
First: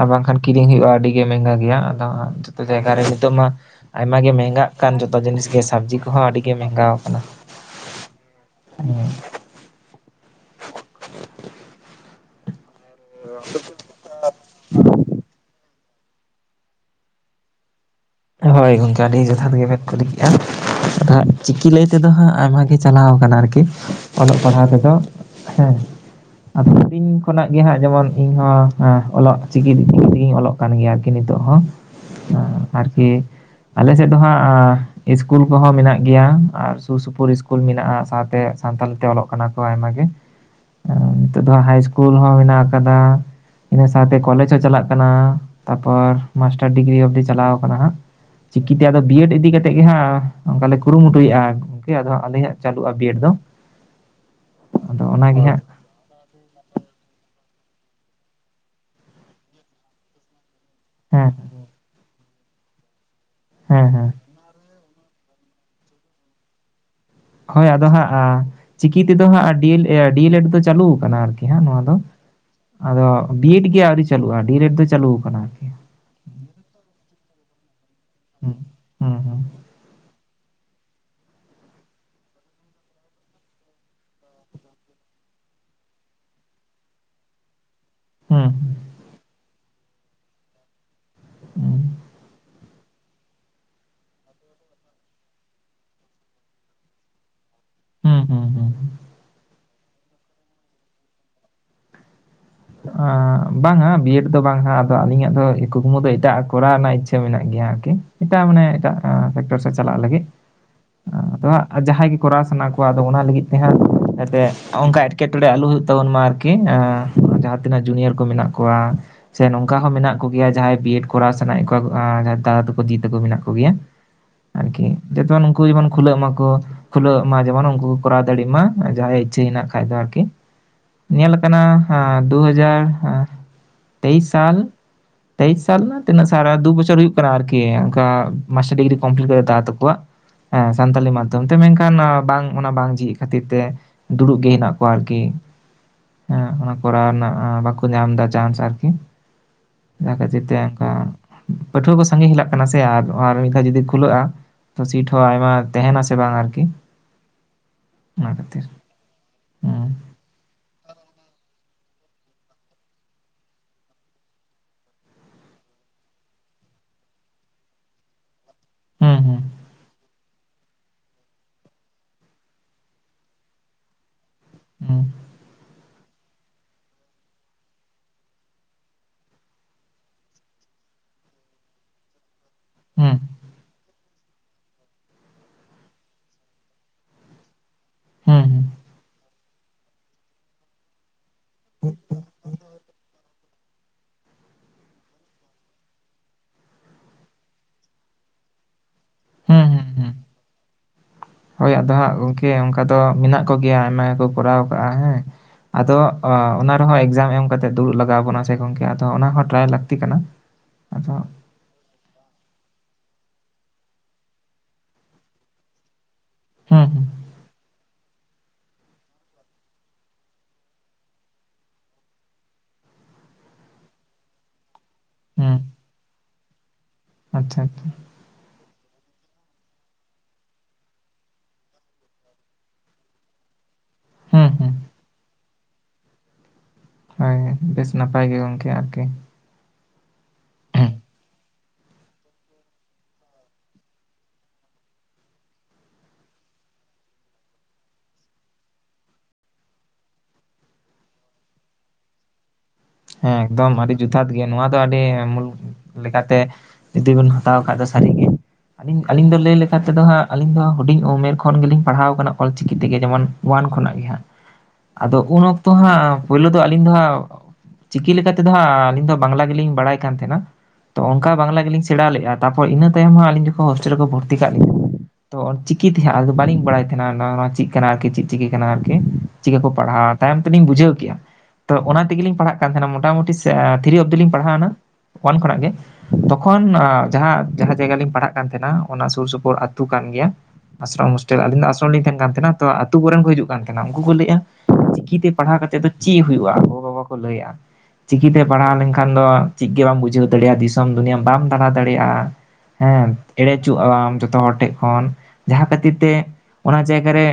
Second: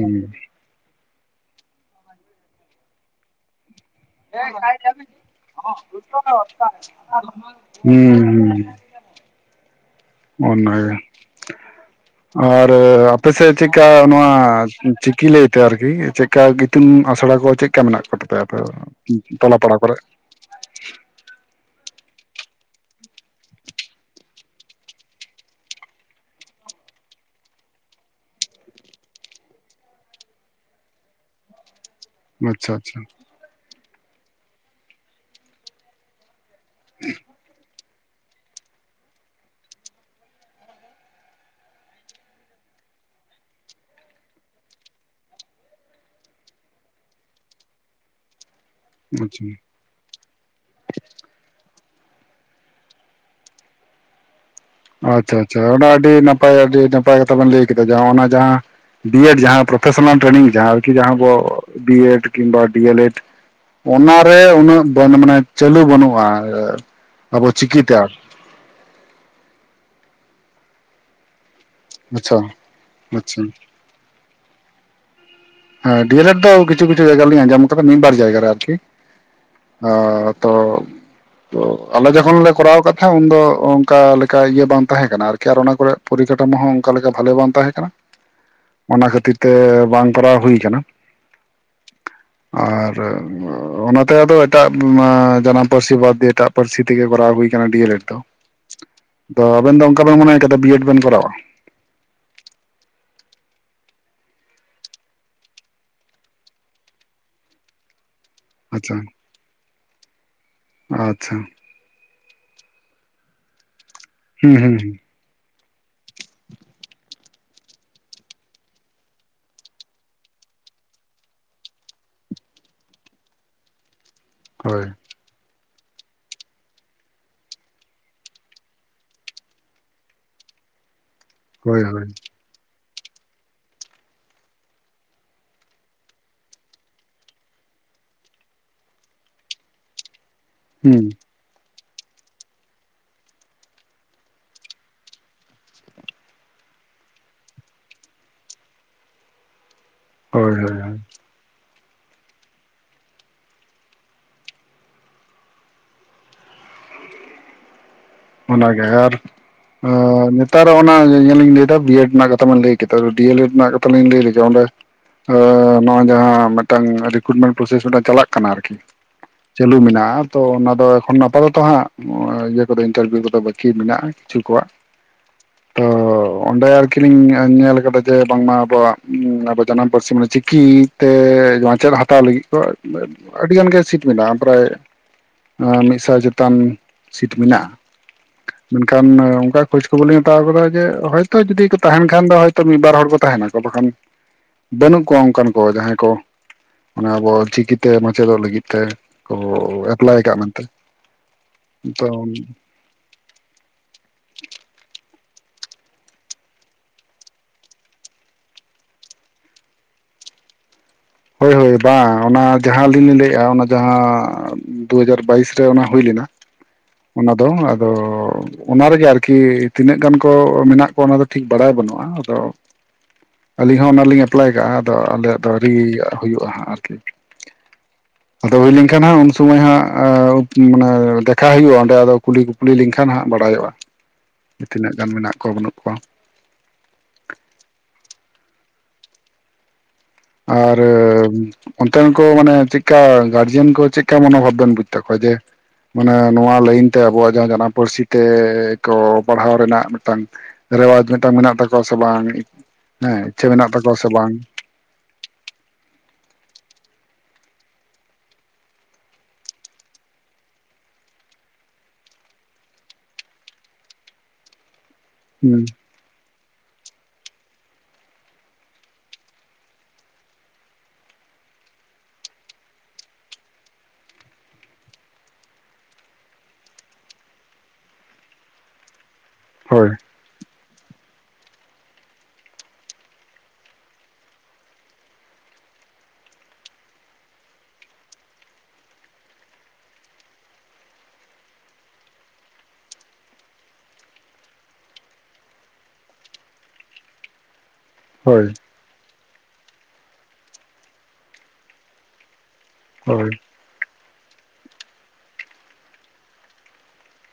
ᱟᱨ ᱵᱟᱝᱠᱷᱟᱱ ᱠᱤᱨᱤᱧ ᱦᱩᱭᱩᱜᱼᱟ ᱟᱹᱰᱤᱜᱮ ᱢᱮᱝᱜᱟ ᱜᱮᱭᱟ ᱟᱫᱚ ᱡᱚᱛᱚ ᱡᱟᱭᱜᱟ ᱨᱮ ᱱᱤᱛᱚᱜ ᱢᱟ ᱟᱭᱢᱟ ᱜᱮ ᱢᱮᱦᱮᱝᱜᱟ ᱠᱟᱱ ᱡᱚᱛᱚ ᱡᱤᱱᱤᱥ ᱜᱮ ᱥᱚᱵᱽᱡᱤ ᱠᱚᱦᱚᱸ ᱟᱹᱰᱤ ᱜᱮ ᱢᱮᱝᱜᱟᱣ ᱠᱟᱱᱟ ᱦᱩᱸ ᱦᱩᱸ ᱦᱮᱸ ᱚᱱᱟᱜᱮ ᱟᱨ ᱟᱯᱮ ᱥᱮᱫ ᱪᱮᱫ ᱞᱮᱠᱟ ᱱᱚᱣᱟ ᱪᱤᱠᱤ ᱞᱟᱹᱭ ᱛᱮ ᱟᱨᱠᱤ ᱪᱮᱠᱟ ᱤᱛᱩᱱ ᱟᱥᱲᱟ ᱠᱚ ᱪᱮᱠᱟ ᱢᱮᱱᱟᱜ ᱠᱟ ᱦᱳᱭ ᱜᱚᱢᱴᱝᱠᱮ ᱟᱹᱰᱤ ᱡᱚᱛᱷᱟᱛ ᱜᱮ ᱵᱮᱱ ᱠᱩᱞᱤ ᱠᱮᱭᱚᱜᱼᱟ ᱟᱫᱷᱚ ᱦᱟᱸᱜ ᱪᱤᱠᱤ ᱞᱟᱹᱭ ᱛᱮᱫᱚ ᱦᱟᱸᱜ ᱟᱭᱢᱟ ᱜᱮ ᱪᱟᱞᱟᱣ ᱠᱟᱱᱟ ᱟᱨᱠᱤ ᱚᱞᱚᱜ ᱯᱟᱲᱦᱟᱣ ᱛᱮᱫᱚ ᱦᱮᱸ ᱟᱹᱰᱤ ᱫᱤᱱ ᱠᱷᱚᱱᱟᱜ ᱜᱮ ᱦᱟᱸᱜ ᱡᱮᱢᱚᱱ ᱤᱧ ᱦᱚᱸ ᱚᱞᱚᱜ ᱪᱤᱠᱤ ᱛᱮᱜᱮᱧ ᱚᱞᱚᱜ ᱠᱟᱱ ᱜᱮᱭᱟ ᱟᱨᱠᱤ ᱱᱤᱛᱚᱜ ᱦᱚᱸ ᱟᱪᱪᱷᱟ ᱟᱪᱪᱷᱟ ᱟᱨᱠᱤ ᱟᱞᱮ ᱥᱮᱫ ᱫᱚ ᱦᱟᱸᱜ ᱤᱥᱠᱩᱞ ᱠᱚᱦᱚᱸ ᱢᱮᱱᱟᱜ ᱜᱮᱭᱟ ᱟᱨ ᱥᱩᱨ ᱥᱩᱯᱩᱨ ᱤᱥᱠᱩᱞ ᱢᱮᱱᱟᱜᱼᱟ ᱥᱟᱶᱛᱮ ᱥᱟᱱᱛᱟᱞᱤ ᱛᱮ ᱚᱞᱚᱜ ᱠᱟᱱᱟ ᱠᱚ ᱟᱭᱢᱟ ᱜᱮ ᱱᱤᱛᱚᱜ ᱫᱚ ᱦᱟᱭ ᱤᱥᱠᱩᱞ ᱦᱚᱸ ᱢᱮᱱᱟᱜ ᱟᱠᱟᱫᱟ ᱤᱱᱟᱹ ᱥᱟᱶᱛᱮ ᱠᱚᱞᱮᱡᱽ ᱦᱚᱸ ᱪᱟᱞᱟᱜ ᱠᱟᱱᱟ ᱛᱟᱯᱚᱨ ᱢᱟᱥᱴᱟᱨ ᱰᱤᱜᱽᱨᱤ ᱚᱵᱫᱤ ᱪᱟᱞᱟᱣ- ᱪᱤᱠᱤᱛᱮ ᱟᱫᱚ ᱵᱤᱭᱮᱰ ᱟᱪᱪᱷᱟ ᱤᱫᱤ ᱠᱟᱛᱮ ᱤᱭᱚ ᱦᱟᱸᱜ ᱚᱱᱠᱟ ᱞᱮ ᱠᱩᱨᱩᱢᱩᱴᱩᱭᱼᱟ ᱜᱚᱝᱠᱮ ᱟᱫᱚ ᱟᱞᱮ ᱦᱟᱸᱜ ᱪᱟᱹᱞᱩᱜᱼᱟ ᱵᱤᱭᱮᱰ ᱫᱚ ᱟᱫᱚ ᱚ ᱟᱪᱪᱷᱟ ᱚᱱᱟᱜᱮ ᱟᱪᱪᱷᱟ ᱦᱟᱸᱜ ᱚᱱᱟ ᱟᱹᱰᱤ ᱱᱟᱯᱟᱭ ᱦᱟᱭ ᱟᱹᱰᱤ ᱱᱟᱯᱟᱭ ᱠᱟᱛᱷᱟ ᱵᱮᱱ ᱞᱟᱹᱭ ᱠᱮᱫᱟ ᱚᱱᱟ ᱡᱟᱦᱟᱸ ᱵᱤᱭ ᱮᱰ ᱡᱟᱦᱟᱸ ᱯᱨᱚᱯᱷᱮᱥᱚᱱᱟᱞ ᱴᱨᱮᱱᱰᱤᱧ ᱡᱟᱦᱟᱸ ᱠᱤ ᱡᱟᱦᱟᱸ ᱫᱚ ᱦᱮᱸ ᱵᱤᱭ ᱮᱰ ᱠᱤᱱᱵᱟ ᱰᱤᱭᱮ ᱞᱮᱰ ᱦᱮᱸ ᱦᱮᱸ ᱚᱱᱟ ᱛᱮ ᱩᱱᱟᱹᱜ ᱢᱟᱱᱮ ᱪᱟᱹᱞᱩ ᱵᱟᱹᱱᱩᱜᱼᱟ ᱟᱵᱚ ᱦᱳᱭ ᱟᱫᱚ ᱪᱤᱠᱤᱛᱮ ᱟᱨ ᱦᱟᱸᱜ ᱪᱤᱠᱤ ᱛᱮᱫᱚ ᱦᱟᱸᱜ ᱰᱤᱭᱮ ᱞᱮᱰ ᱫᱚ ᱪᱟᱹᱞᱩ ᱟᱠᱟᱱᱟ ᱟᱨᱠᱤ ᱦᱟᱸᱜ ᱱᱚᱣᱟ ᱫᱚ ᱟᱪᱪᱷᱟ ᱟᱫᱚ ᱟᱪᱪᱷᱟ ᱵᱤᱭ ᱮᱰ ᱜᱮ ᱟᱹᱣᱨᱤ ᱪᱟᱹᱞᱩᱜᱼᱟ ᱰᱤ ᱮᱰ ᱫᱚ ᱪᱟᱹᱞᱩᱣᱟᱠᱟᱱᱟ ᱦᱮᱸ ᱰᱤᱭᱮ ᱞᱮᱰ ᱫᱚ ᱠᱤᱪᱷᱩ ᱠᱤᱪᱷᱩ ᱡᱟᱭᱜᱟ ᱨᱮ ᱤᱧ ᱟᱸᱡᱚᱢ ᱟᱠᱟᱫᱟ ᱢᱤᱫ ᱵᱟᱨ ᱡᱟᱭᱜᱟ ᱨᱮ ᱦᱩᱸ ᱟᱨᱠᱤ ᱦᱩᱸ ᱦᱩᱸ ᱦᱟᱸᱜ ᱛᱚ ᱛᱚ ᱟᱞᱮ ᱡᱚᱠᱷᱚᱱᱞ ᱞᱮ ᱠᱚᱨᱟᱣ ᱠᱟᱫ ᱛᱟᱦᱮᱸᱫ ᱩᱱᱫᱚ ᱚᱱᱠᱟ ᱞᱮᱠᱟ ᱤᱭᱟᱹ ᱵᱟᱝ ᱛᱟᱦᱮᱸ ᱠᱟᱱᱟ ᱟᱨᱠᱤ ᱟᱨ ᱚᱱᱟ ᱠᱚᱨᱮ ᱯᱚᱨᱤᱠᱷᱟ ᱴᱟᱭᱤᱢ ᱦᱚᱸ ᱚᱱᱠᱟ ᱞᱮᱠᱟ ᱵᱷᱟᱞᱮ ᱵᱟᱝ ᱛᱟᱦᱮᱸ ᱠᱟᱱᱟ ᱦᱩᱸ ᱦᱩᱸ ᱚᱱᱟ ᱠᱷᱟᱹᱛᱤᱨ ᱛᱮ ᱵᱟᱝ ᱠᱚᱨᱟᱣ ᱦᱩᱭ ᱠᱟᱱᱟ᱾ ᱦᱮᱸ ᱟᱨ ᱚᱱᱟᱛᱮ ᱟᱫᱚ ᱮᱴᱟᱜ ᱡᱟᱱᱟᱢ ᱯᱟᱹᱨᱥᱤ ᱵᱟᱫ ᱫᱤᱭᱮ ᱮᱴᱟᱜ ᱯᱟᱹᱨᱥᱤ ᱛᱮᱜᱮ ᱠᱚᱨᱟᱣ ᱦᱩᱭ ᱟᱠᱟᱱᱟ᱾ ᱰᱤᱭᱮᱞᱮᱴ ᱦᱩᱸ ᱦᱩᱸ ᱦᱩᱸ ᱦᱩᱸ ᱫᱚ ᱟᱵᱮᱱ ᱫᱚ ᱚᱱᱠᱟ ᱵᱮᱱ ᱢᱚᱱᱮᱭ ᱟᱠᱟᱫᱟ ᱵᱤ ᱮᱰ ᱵᱮᱱ ᱠᱚᱨᱟᱣᱟ ᱵᱟᱝᱟ ᱵᱤᱭᱮᱰ ᱫᱚ ᱵᱟᱝᱼᱟ ᱟᱫᱚ ᱟᱹᱞᱤᱧᱟᱜ ᱫᱚ ᱠᱩᱠᱢᱩ ᱫᱚ ᱮᱴᱟᱜ ᱠᱚᱨᱟᱣ ᱨᱮᱱᱟᱜ ᱤᱪᱪᱷᱟᱹ ᱢᱮᱱᱟᱜ ᱜᱮᱭᱟ ᱟᱨᱠᱤ ᱮᱴᱟᱜ ᱢᱟᱱᱮ ᱮᱴᱟᱜ ᱟᱪᱪᱷᱟ ᱯᱷᱮᱠᱴᱚᱨ ᱥᱮᱫ ᱪᱟᱞᱟᱜ ᱞᱟᱹᱜᱤᱫ ᱟᱪᱪᱷᱟ ᱟᱫᱚ ᱦᱟᱸᱜ- ᱡᱟᱦᱟᱸᱭ ᱜᱮ ᱠᱚᱨᱟᱣ ᱥᱟᱱᱟ ᱠᱚᱣᱟ ᱟᱫᱚ ᱚᱱᱟ ᱞᱟᱹᱜᱤᱫ ᱛᱮ ᱦᱟᱸᱜ ᱡᱟᱛᱮ ᱦᱩᱸ ᱦᱩᱸ ᱚᱱᱠᱟ ᱮᱴ- -ᱠᱮ ᱴᱠᱮᱴᱚᱬᱮ ᱟᱞᱚ ᱦᱩᱭᱩᱜ ᱛᱟᱵᱚᱱ ᱢᱟ ᱟᱨᱠᱤ ᱡᱟᱦᱟᱸ ᱛᱤᱱᱟᱹᱜ ᱡᱩᱱᱤᱭᱟᱨ ᱠᱚ ᱢᱮᱱᱟᱜ ᱠᱚᱣᱟ- ᱥᱮ ᱱᱚᱝᱠᱟ ᱦᱚᱸ ᱢᱮᱱᱟᱜ ᱠᱚᱜᱮᱭᱟ ᱡᱟᱦᱟᱸᱭ ᱵᱤᱭᱮᱰ ᱠᱚᱨᱟᱣ ᱥᱟᱱᱟᱭᱮᱫ ᱠᱚᱣᱟ ᱫᱟᱫᱟ ᱛᱟᱠᱚ ᱫᱤ ᱛᱟᱠᱚ ᱢᱮᱱᱟᱜ ᱠᱚᱜᱮᱭᱟ ᱦᱳᱭ ᱟᱨᱠᱤ ᱡᱚᱛᱚ ᱩᱱᱠᱩ ᱡᱮᱢᱚᱱ ᱠᱷᱩᱞᱟᱹᱜ ᱢᱟᱠᱚ ᱠᱷᱩᱞᱟᱹᱜ ᱢᱟ ᱡᱮᱢᱚᱱ ᱩᱱᱠᱩ ᱠᱚ ᱠᱚᱨᱟᱣ ᱫᱟᱲᱮᱭᱟᱜ ᱢᱟ ᱡᱟᱦᱟᱸᱭᱟᱜ ᱤᱪᱷᱟᱹ ᱦᱮᱱᱟᱜ ᱠᱷᱟ ᱫᱚ ᱟᱨᱠᱤ ᱧᱮᱞ ᱠᱟᱱᱟ ᱦᱳᱭ ᱦᱳᱭ ᱦᱮᱸ ᱫᱩ ᱦᱟᱡᱟᱨ ᱛᱮᱭᱤᱥ ᱥᱟᱞ ᱛᱮᱭᱤᱥ ᱥᱟᱞ ᱨᱮᱱᱟᱜ ᱛᱤᱱᱟᱹᱜ ᱥᱟᱨᱟ ᱫᱩ ᱵᱚᱪᱷᱚᱨ ᱦᱩᱭᱩᱜ ᱠᱟᱱᱟ ᱟᱨᱠᱤ ᱚᱱᱠᱟ ᱢᱟᱥᱴᱟᱨ ᱰᱤᱜᱽᱨᱤ ᱠᱚᱢᱯᱞᱤᱴ ᱠᱟᱛᱮ ᱫᱟᱫᱟ ᱛᱟᱠᱚᱣᱟ᱾ ᱦᱮᱸ ᱦᱩᱸ ᱥᱟᱱᱛᱟᱞᱤ ᱢᱟᱫ- ᱫᱚᱢ ᱛᱮ ᱢᱮᱱᱠᱷᱟᱱ ᱵᱟᱝ ᱚᱱᱟ ᱵᱟᱝ ᱡᱷᱤᱡ ᱠᱷᱟᱹᱛᱤᱨ ᱛᱮ ᱫᱩᱲᱩᱵ ᱜᱮ ᱦᱮᱱᱟᱜ ᱠᱚᱣᱟ ᱟᱨᱠᱤ ᱦᱮᱸ ᱚᱱᱟ ᱠᱚᱨᱟᱣ ᱨᱮᱱᱟᱜ ᱵᱟᱠᱚ ᱧᱟᱢ ᱮᱫᱟ ᱪᱟᱱᱥ ᱟᱨᱠᱤ ᱚᱱᱟ ᱠᱷᱟᱹᱛᱤᱨ ᱦᱳᱭ ᱛᱮ ᱦᱳᱭ ᱚᱱᱠᱟ- -ᱯᱟᱹᱴᱷᱩᱣᱟᱹ ᱠᱚ ᱥᱟᱸᱜᱮ ᱦᱮᱞᱟᱜ ᱠᱟᱱᱟ ᱥᱮ ᱟᱨ ᱟᱨ ᱢᱤᱫ ᱫᱷᱟᱣ ᱡᱩᱫᱤ ᱠᱷᱩᱞᱟᱹᱜᱼᱟ- -ᱛᱚ ᱥᱤᱴ ᱦᱚᱸ ᱟᱭᱢᱟ ᱛᱟᱦᱮᱱᱟᱥᱮ ᱵᱟᱝ ᱟᱨᱠᱤ ᱚᱱᱟᱜᱮ ᱟᱨ ᱦᱮᱸ ᱱᱮᱛᱟᱨ ᱚᱱᱟ ᱧᱮᱞᱤᱧ ᱞᱟᱹᱭ ᱫᱟ ᱵᱤ ᱮᱰ ᱨᱮᱱᱟᱜ ᱠᱟᱛᱷᱟ ᱵᱤᱱ ᱞᱟᱹᱭ ᱠᱮᱫᱟ ᱰᱤ ᱮᱞ ᱮᱰ ᱨᱮᱱᱟᱜ ᱠᱟᱛᱷᱟ ᱞᱤᱧ ᱞᱟᱹᱭ ᱞᱮᱜᱮ ᱚᱸᱰᱮ- -ᱱᱚᱜᱚᱭ ᱡᱟᱦᱟᱸ ᱢᱤᱫᱴᱟᱝ ᱨᱤᱠᱨᱩᱴᱢᱮᱱᱴ ᱯᱨᱚᱥᱮᱥ ᱢᱤᱫᱴᱟᱝ ᱪᱟᱞᱟᱜ- -ᱠᱟᱱᱟ ᱟᱨᱠᱤ ᱦᱩᱸ ᱦᱩᱸ ᱪᱟᱹᱞᱩ ᱢᱮᱱᱟᱜᱼᱟ ᱛᱚ ᱚᱱᱟ ᱫᱚ ᱚᱠᱷᱟᱱ ᱟᱯᱟᱛᱚᱛᱚ- -ᱡᱚᱛᱚ ᱦᱟᱸᱜ ᱤᱭᱟᱹ ᱠᱚᱫᱚ ᱤᱱᱴᱟᱨᱵᱷᱤᱭᱩ ᱠᱚᱫᱚ ᱵᱟᱹᱠᱤ ᱢᱮᱱᱟᱜᱼᱟ ᱠᱤᱪᱷᱩ ᱠᱚᱣᱟᱜ᱾ ᱦᱩᱸ ᱛᱚ ᱚᱸᱰᱮ ᱟᱨᱠᱤ ᱞᱤᱧ ᱧᱮᱞ ᱟᱠᱟᱫᱟ ᱡᱮ ᱵᱟᱝᱢᱟ ᱟᱵᱚᱣᱟᱜ ᱟ ᱡᱟᱱᱟᱢ ᱯᱟᱹᱨᱥᱤ ᱢᱟᱱᱮ ᱪᱤᱠᱤ- -ᱛᱮ ᱢᱟᱪᱮᱫ ᱦᱟᱛᱟᱣ ᱞᱟᱹᱜᱤᱫ ᱠᱚ- ᱦᱩᱸ -ᱟᱹᱰᱤ ᱜᱟᱱ ᱜᱮ ᱥᱤᱴ ᱢᱮᱱᱟᱜᱼᱟ ᱯᱨᱟᱭ ᱢᱤᱫᱥᱟᱭ- ᱪᱮᱛᱟᱱ ᱥᱤᱴ ᱢᱮᱱᱟᱜᱼᱟ᱾ ᱦᱩᱸ ᱦᱩᱸ ᱢᱮᱱᱠᱷᱟᱱ ᱚᱱᱠᱟ ᱠᱷᱳᱡᱽ ᱠᱷᱚᱵᱚᱨ ᱞᱤᱧ ᱦᱟᱛᱟᱣ ᱟᱠᱟᱫᱟ ᱡᱮ- -ᱡᱩᱫᱤ ᱠᱚ ᱛᱟᱦᱮᱱ ᱠᱷᱟᱱ ᱫᱚ ᱦᱚᱭᱛᱚ ᱢᱤᱫ ᱵᱟᱨ ᱦᱚᱲ ᱠᱚ ᱛᱟᱦᱮᱱᱟᱠᱚ ᱵᱟᱠᱷᱟᱱ- -ᱵᱟᱹᱱᱩᱜ ᱠᱚᱣᱟ ᱚᱱᱠᱟᱱ ᱠᱚ ᱡᱟᱦᱟᱸᱭ ᱠᱚ ᱢᱟᱱᱮ ᱟᱵᱚ ᱪᱤᱠᱤᱛᱮ ᱢᱟᱪᱮᱫᱚᱜ ᱞᱟᱹᱜᱤᱫ ᱛᱮ- -ᱠᱚ ᱦᱩᱸ ᱦᱩᱸ ᱦᱩᱸ ᱮᱯᱞᱟᱭ ᱟᱠᱟᱫᱼᱟ ᱢᱮᱱᱛᱮ ᱦᱳᱭ ᱟᱫᱚ ᱛᱚ ᱦᱟᱸᱜ ᱜᱚᱢᱠᱮ ᱚᱱᱠᱟ ᱫᱚ ᱢᱮᱱᱟᱜ ᱠᱚᱜᱮᱭᱟ ᱟᱭᱢᱟ ᱜᱮᱠᱚ ᱠᱚᱨᱟᱣ ᱠᱟᱜᱼᱟ ᱦᱮᱸ ᱟᱫᱚ ᱚᱱᱟ ᱨᱮᱦᱚᱸ ᱮᱠᱡᱟᱢ ᱮᱢ ᱠᱟᱛᱮᱜ ᱫᱩᱲᱩᱵ ᱞᱟᱜᱟᱣ ᱵᱚᱱᱟ ᱥᱮ ᱜᱚᱝᱠᱮ ᱟᱫᱚ ᱚᱱᱟ ᱦᱚᱸ ᱴᱨᱟᱭ ᱞᱟᱹᱠᱛᱤ ᱠᱟᱱᱟ᱾ ᱟᱫᱚ ᱦᱳᱭ ᱦᱳᱭ ᱵᱟᱝ ᱚᱱᱟ ᱡᱟᱦᱟᱸ ᱟᱹᱞᱤᱧ ᱞᱤᱧ ᱞᱟᱹᱭᱮᱫᱼᱟ ᱚᱱᱟ ᱡᱟᱦᱟᱸ ᱫᱩ ᱦᱟᱡᱟᱨ ᱵᱟᱭᱤᱥ ᱨᱮ ᱚᱱᱟ ᱦᱩᱭ ᱞᱮᱱᱟ ᱦᱩᱸ ᱦᱩᱸ ᱚᱱᱟ ᱫᱚ ᱟᱫᱚ ᱚᱱᱟ ᱨᱮᱜᱮ ᱟᱨᱠᱤ ᱛᱤᱱᱟᱹᱜ ᱜᱟᱱ ᱠᱚ ᱢᱮᱱᱟᱜ ᱠᱚᱣᱟ ᱚᱱᱟ ᱫᱚ ᱴᱷᱤᱠ ᱵᱟᱲᱟᱭ ᱵᱟᱹᱱᱩᱜᱼᱟ ᱟᱫᱚ- -ᱟᱹᱞᱤᱧ ᱦᱚᱸ ᱚᱱᱟᱞᱤᱧ ᱮᱯᱞᱟᱭ ᱠᱟᱜᱼᱟ ᱟᱫᱚ ᱟᱞᱮᱭᱟᱜ ᱫᱚ ᱦᱩᱸ ᱨᱤ ᱦᱩᱭᱩᱜᱼᱟ ᱦᱟᱸᱜ ᱟᱨᱠᱤ᱾ ᱟᱪᱪᱷᱟ ᱟᱪᱪᱷᱟ ᱟᱫᱚ ᱦᱩᱭ ᱞᱮᱱᱠᱷᱟᱱ ᱦᱟᱸᱜ ᱩᱱ ᱥᱚᱢᱚᱭ ᱦᱟᱸᱜ ᱢᱟᱱᱮ ᱫᱮᱠᱷᱟ ᱦᱩᱭᱩᱜᱼᱟ ᱚᱸᱰᱮ ᱟᱫᱚ ᱠᱩᱞᱤ ᱠᱩᱯᱞᱤ ᱞᱮᱱᱠᱷᱟᱱ ᱦᱟᱸᱜ ᱵᱟᱲᱟᱭᱚᱜᱼᱟ ᱦᱩᱸ ᱦᱩᱸ ᱛᱤᱱᱟᱹᱜ ᱜᱟᱱ ᱢᱮᱱᱟᱜ ᱠᱚᱣᱟ ᱵᱟᱹᱱᱩᱜ ᱠᱚᱣᱟ ᱦᱳᱭ ᱵᱮᱥ ᱱᱟᱯᱟᱭ ᱜᱮ ᱜᱚᱢᱠᱮ ᱟᱨᱠᱤ ᱟᱨ ᱦᱮᱸ ᱚᱱᱛᱮᱱ ᱠᱚ ᱢᱟᱱᱮ ᱪᱮᱠᱟ ᱜᱟᱨᱡᱮᱱ ᱠᱚ ᱪᱮᱠᱟ ᱢᱚᱱᱳᱵᱷᱟᱵ ᱵᱮᱱ ᱵᱩᱡ ᱛᱟᱠᱚᱣᱟ ᱡᱮ- -ᱢᱟᱱᱮ ᱱᱚᱣᱟ ᱞᱟᱹᱭᱤᱱ ᱛᱮ ᱟᱵᱚᱣᱟᱜ ᱡᱟᱦᱟᱸ ᱡᱟᱱᱟᱢ ᱯᱟᱹᱨᱥᱤ ᱛᱮᱠᱚ ᱯᱟᱲᱦᱟᱣ ᱨᱮᱱᱟᱜ ᱢᱤᱫᱴᱟᱝ- ᱨᱮᱣᱟᱡᱽ ᱢᱤᱫᱴᱟᱝ ᱢᱮᱱᱟᱜ ᱛᱟᱠᱚᱣᱟ ᱥᱮ ᱵᱟᱝ? ᱦᱮᱸ ᱤᱪᱪᱷᱟᱹ ᱢᱮᱱᱟᱜ ᱮᱠᱫᱚᱢ ᱟᱹᱰᱤ ᱛᱟᱠᱚᱣᱟ ᱥᱮ ᱡᱚᱛᱷᱟᱛ ᱵᱟᱝ ᱜᱮ ᱱᱚᱣᱟ ᱫᱚ ᱟᱹᱰᱤ ᱢᱩᱞ ᱞᱮᱠᱟᱛᱮ ᱡᱩᱫᱤ ᱵᱤᱱ ᱦᱟᱛᱟᱣ ᱠᱷᱟᱡ ᱫᱚ ᱥᱟᱹᱨᱤ ᱜᱮ, ᱟᱹᱞᱤᱧ ᱟᱹᱞᱤᱧ ᱫᱚ ᱞᱟᱹᱭ ᱞᱮᱠᱷᱟᱱ ᱛᱮᱫᱚ ᱦᱟᱸᱜ ᱟᱹᱞᱤᱧ ᱫᱚ ᱦᱩᱰᱤᱧ ᱩᱢᱮᱨ ᱠᱷᱚᱱ ᱜᱮᱞᱤᱧ ᱯᱟᱲᱦᱟᱣ ᱟᱠᱟᱱᱟ ᱚᱞᱪᱤᱠᱤ ᱛᱮᱜᱮ ᱡᱮᱢᱚᱱ ᱳᱣᱟᱱ ᱠᱷᱚᱱᱟᱜ ᱜᱮ ᱦᱟᱸᱜ ᱟᱫᱚ ᱩᱱ ᱦᱩᱸ ᱚᱠᱛᱚ ᱦᱟᱸᱜ ᱯᱳᱭᱞᱳ ᱫᱚ ᱟᱹᱞᱤᱧ ᱫᱚ ᱦᱟᱸᱜ ᱪᱤᱠᱤ ᱞᱮᱠᱟᱛᱮ ᱫᱚ ᱦᱟᱸᱜ ᱟᱹᱞᱤᱧ ᱫᱚ ᱵᱟᱝᱞᱟ ᱜᱮᱞᱤᱧ ᱵᱟᱲᱟᱭ ᱠᱟᱱ ᱛᱟᱦᱮᱸᱱᱟ᱾ ᱛᱚ ᱚᱱᱠᱟ ᱵᱟᱝᱞᱟ ᱜᱮᱞᱤᱧ ᱥᱮᱬᱟ ᱞᱮᱫᱼᱟ ᱛᱟᱨᱯᱚᱨ ᱤᱱᱟᱹ ᱛᱟᱭᱚᱢ ᱦᱚᱸ ᱟᱹᱞᱤᱧ ᱡᱚᱠᱷᱚᱱ ᱦᱳᱥᱴᱮᱞ ᱨᱮᱠᱚ ᱵᱷᱚᱨᱛᱤ ᱠᱟᱜ ᱞᱤᱧᱟ᱾ ᱛᱚ ᱚᱞᱪᱤᱠᱤ ᱛᱮᱦᱟᱸᱜ ᱵᱟᱹᱞᱤᱧ ᱵᱟᱲᱟᱭ ᱛᱟᱦᱮᱸᱱᱟ ᱚᱱᱟ ᱪᱮᱫ ᱠᱟᱱᱟ ᱟᱨᱠᱤ ᱪᱮᱫ ᱪᱤᱠᱤ ᱠᱟᱱᱟ ᱟᱨᱠᱤ᱾ ᱪᱤᱠᱟᱹ ᱠᱚ ᱦᱳᱭ ᱯᱟᱲᱦᱟᱣ-ᱟ ᱛᱟᱭᱚᱢ ᱛᱮᱞᱤᱧ ᱵᱩᱡᱷᱟᱹᱣ ᱠᱮᱜᱼᱟ, ᱛᱚ ᱚᱱᱟ ᱛᱮᱜᱮᱞᱤᱧ ᱯᱟᱲᱦᱟᱜ ᱠᱟᱱ ᱛᱟᱦᱮᱱᱟ ᱢᱚᱴᱟᱢᱩᱴᱤ (inaudible) ᱛᱷᱨᱤ ᱚᱯᱷ ᱫᱤ ᱞᱤᱧ ᱯᱟᱲᱦᱟᱣᱱᱟ ᱚᱣᱟᱱ ᱠᱷᱚᱱᱟᱜ ᱜᱮ ᱾ ᱛᱚᱠᱷᱚᱱ ᱡᱟᱦᱟᱸ ᱡᱟᱦᱟᱸ ᱡᱟᱭᱜᱟ ᱨᱮ ᱞᱤᱧ ᱯᱟᱲᱦᱟᱜ ᱠᱟᱱ ᱛᱟᱦᱮᱱᱟ ᱚᱱᱟ ᱥᱩᱨ ᱥᱩᱯᱩᱨ ᱟᱹᱛᱩ ᱠᱟᱱ ᱜᱮᱭᱟ᱾ ᱟᱥᱨᱚᱢ ᱦᱳᱥᱴᱮᱞ ᱟᱞᱤᱧ ᱟᱥᱨᱚᱢ ᱞᱤᱧ ᱛᱟᱦᱮᱱ ᱠᱟᱱ ᱛᱟᱦᱮᱱᱟ ᱛᱚ ᱟᱛᱳ ᱠᱚᱨᱮᱱ ᱠᱚ ᱦᱤᱡᱩᱜ ᱠᱟᱱ ᱛᱟᱦᱮᱱᱟ ᱩᱱᱠᱩ ᱠᱚ ᱞᱟᱹᱭᱮᱫᱼᱟ- ᱪᱤᱠᱤᱛᱮ ᱯᱟᱲᱦᱟᱣ ᱠᱟᱛᱮᱫ ᱫᱚ ᱪᱮᱫ ᱦᱩᱭᱩᱜᱼᱟ? ᱜᱚ ᱠᱚ ᱞᱟᱹᱭᱟ ᱪᱤᱠᱤᱛᱮ ᱦᱳᱭ ᱯᱟᱲᱦᱟᱣ ᱞᱮᱱᱠᱷᱟᱱ ᱫᱚ, ᱪᱮᱫ ᱜᱮ ᱵᱟᱢ ᱵᱩᱡᱷᱟᱹᱣ ᱫᱟᱲᱮᱭᱟᱜᱼᱟ᱾ ᱫᱤᱥᱚᱢ ᱫᱩᱱᱤᱭᱟᱹ ᱵᱟᱢ ᱫᱟᱬᱟ ᱫᱟᱲᱮᱭᱟᱜᱼᱟ᱾ ᱦᱮᱸ ᱦᱳᱭ ᱮᱲᱮ ᱪᱩᱜ ᱟᱢ ᱡᱚᱛᱚ ᱦᱚᱲ ᱴᱷᱮᱡ ᱠᱷᱚᱱ ᱡᱟᱦᱟᱸ ᱠᱷᱟᱹᱛᱤᱨ ᱛᱮ ᱚᱱᱟ ᱡᱟᱭᱜᱟ ᱨᱮ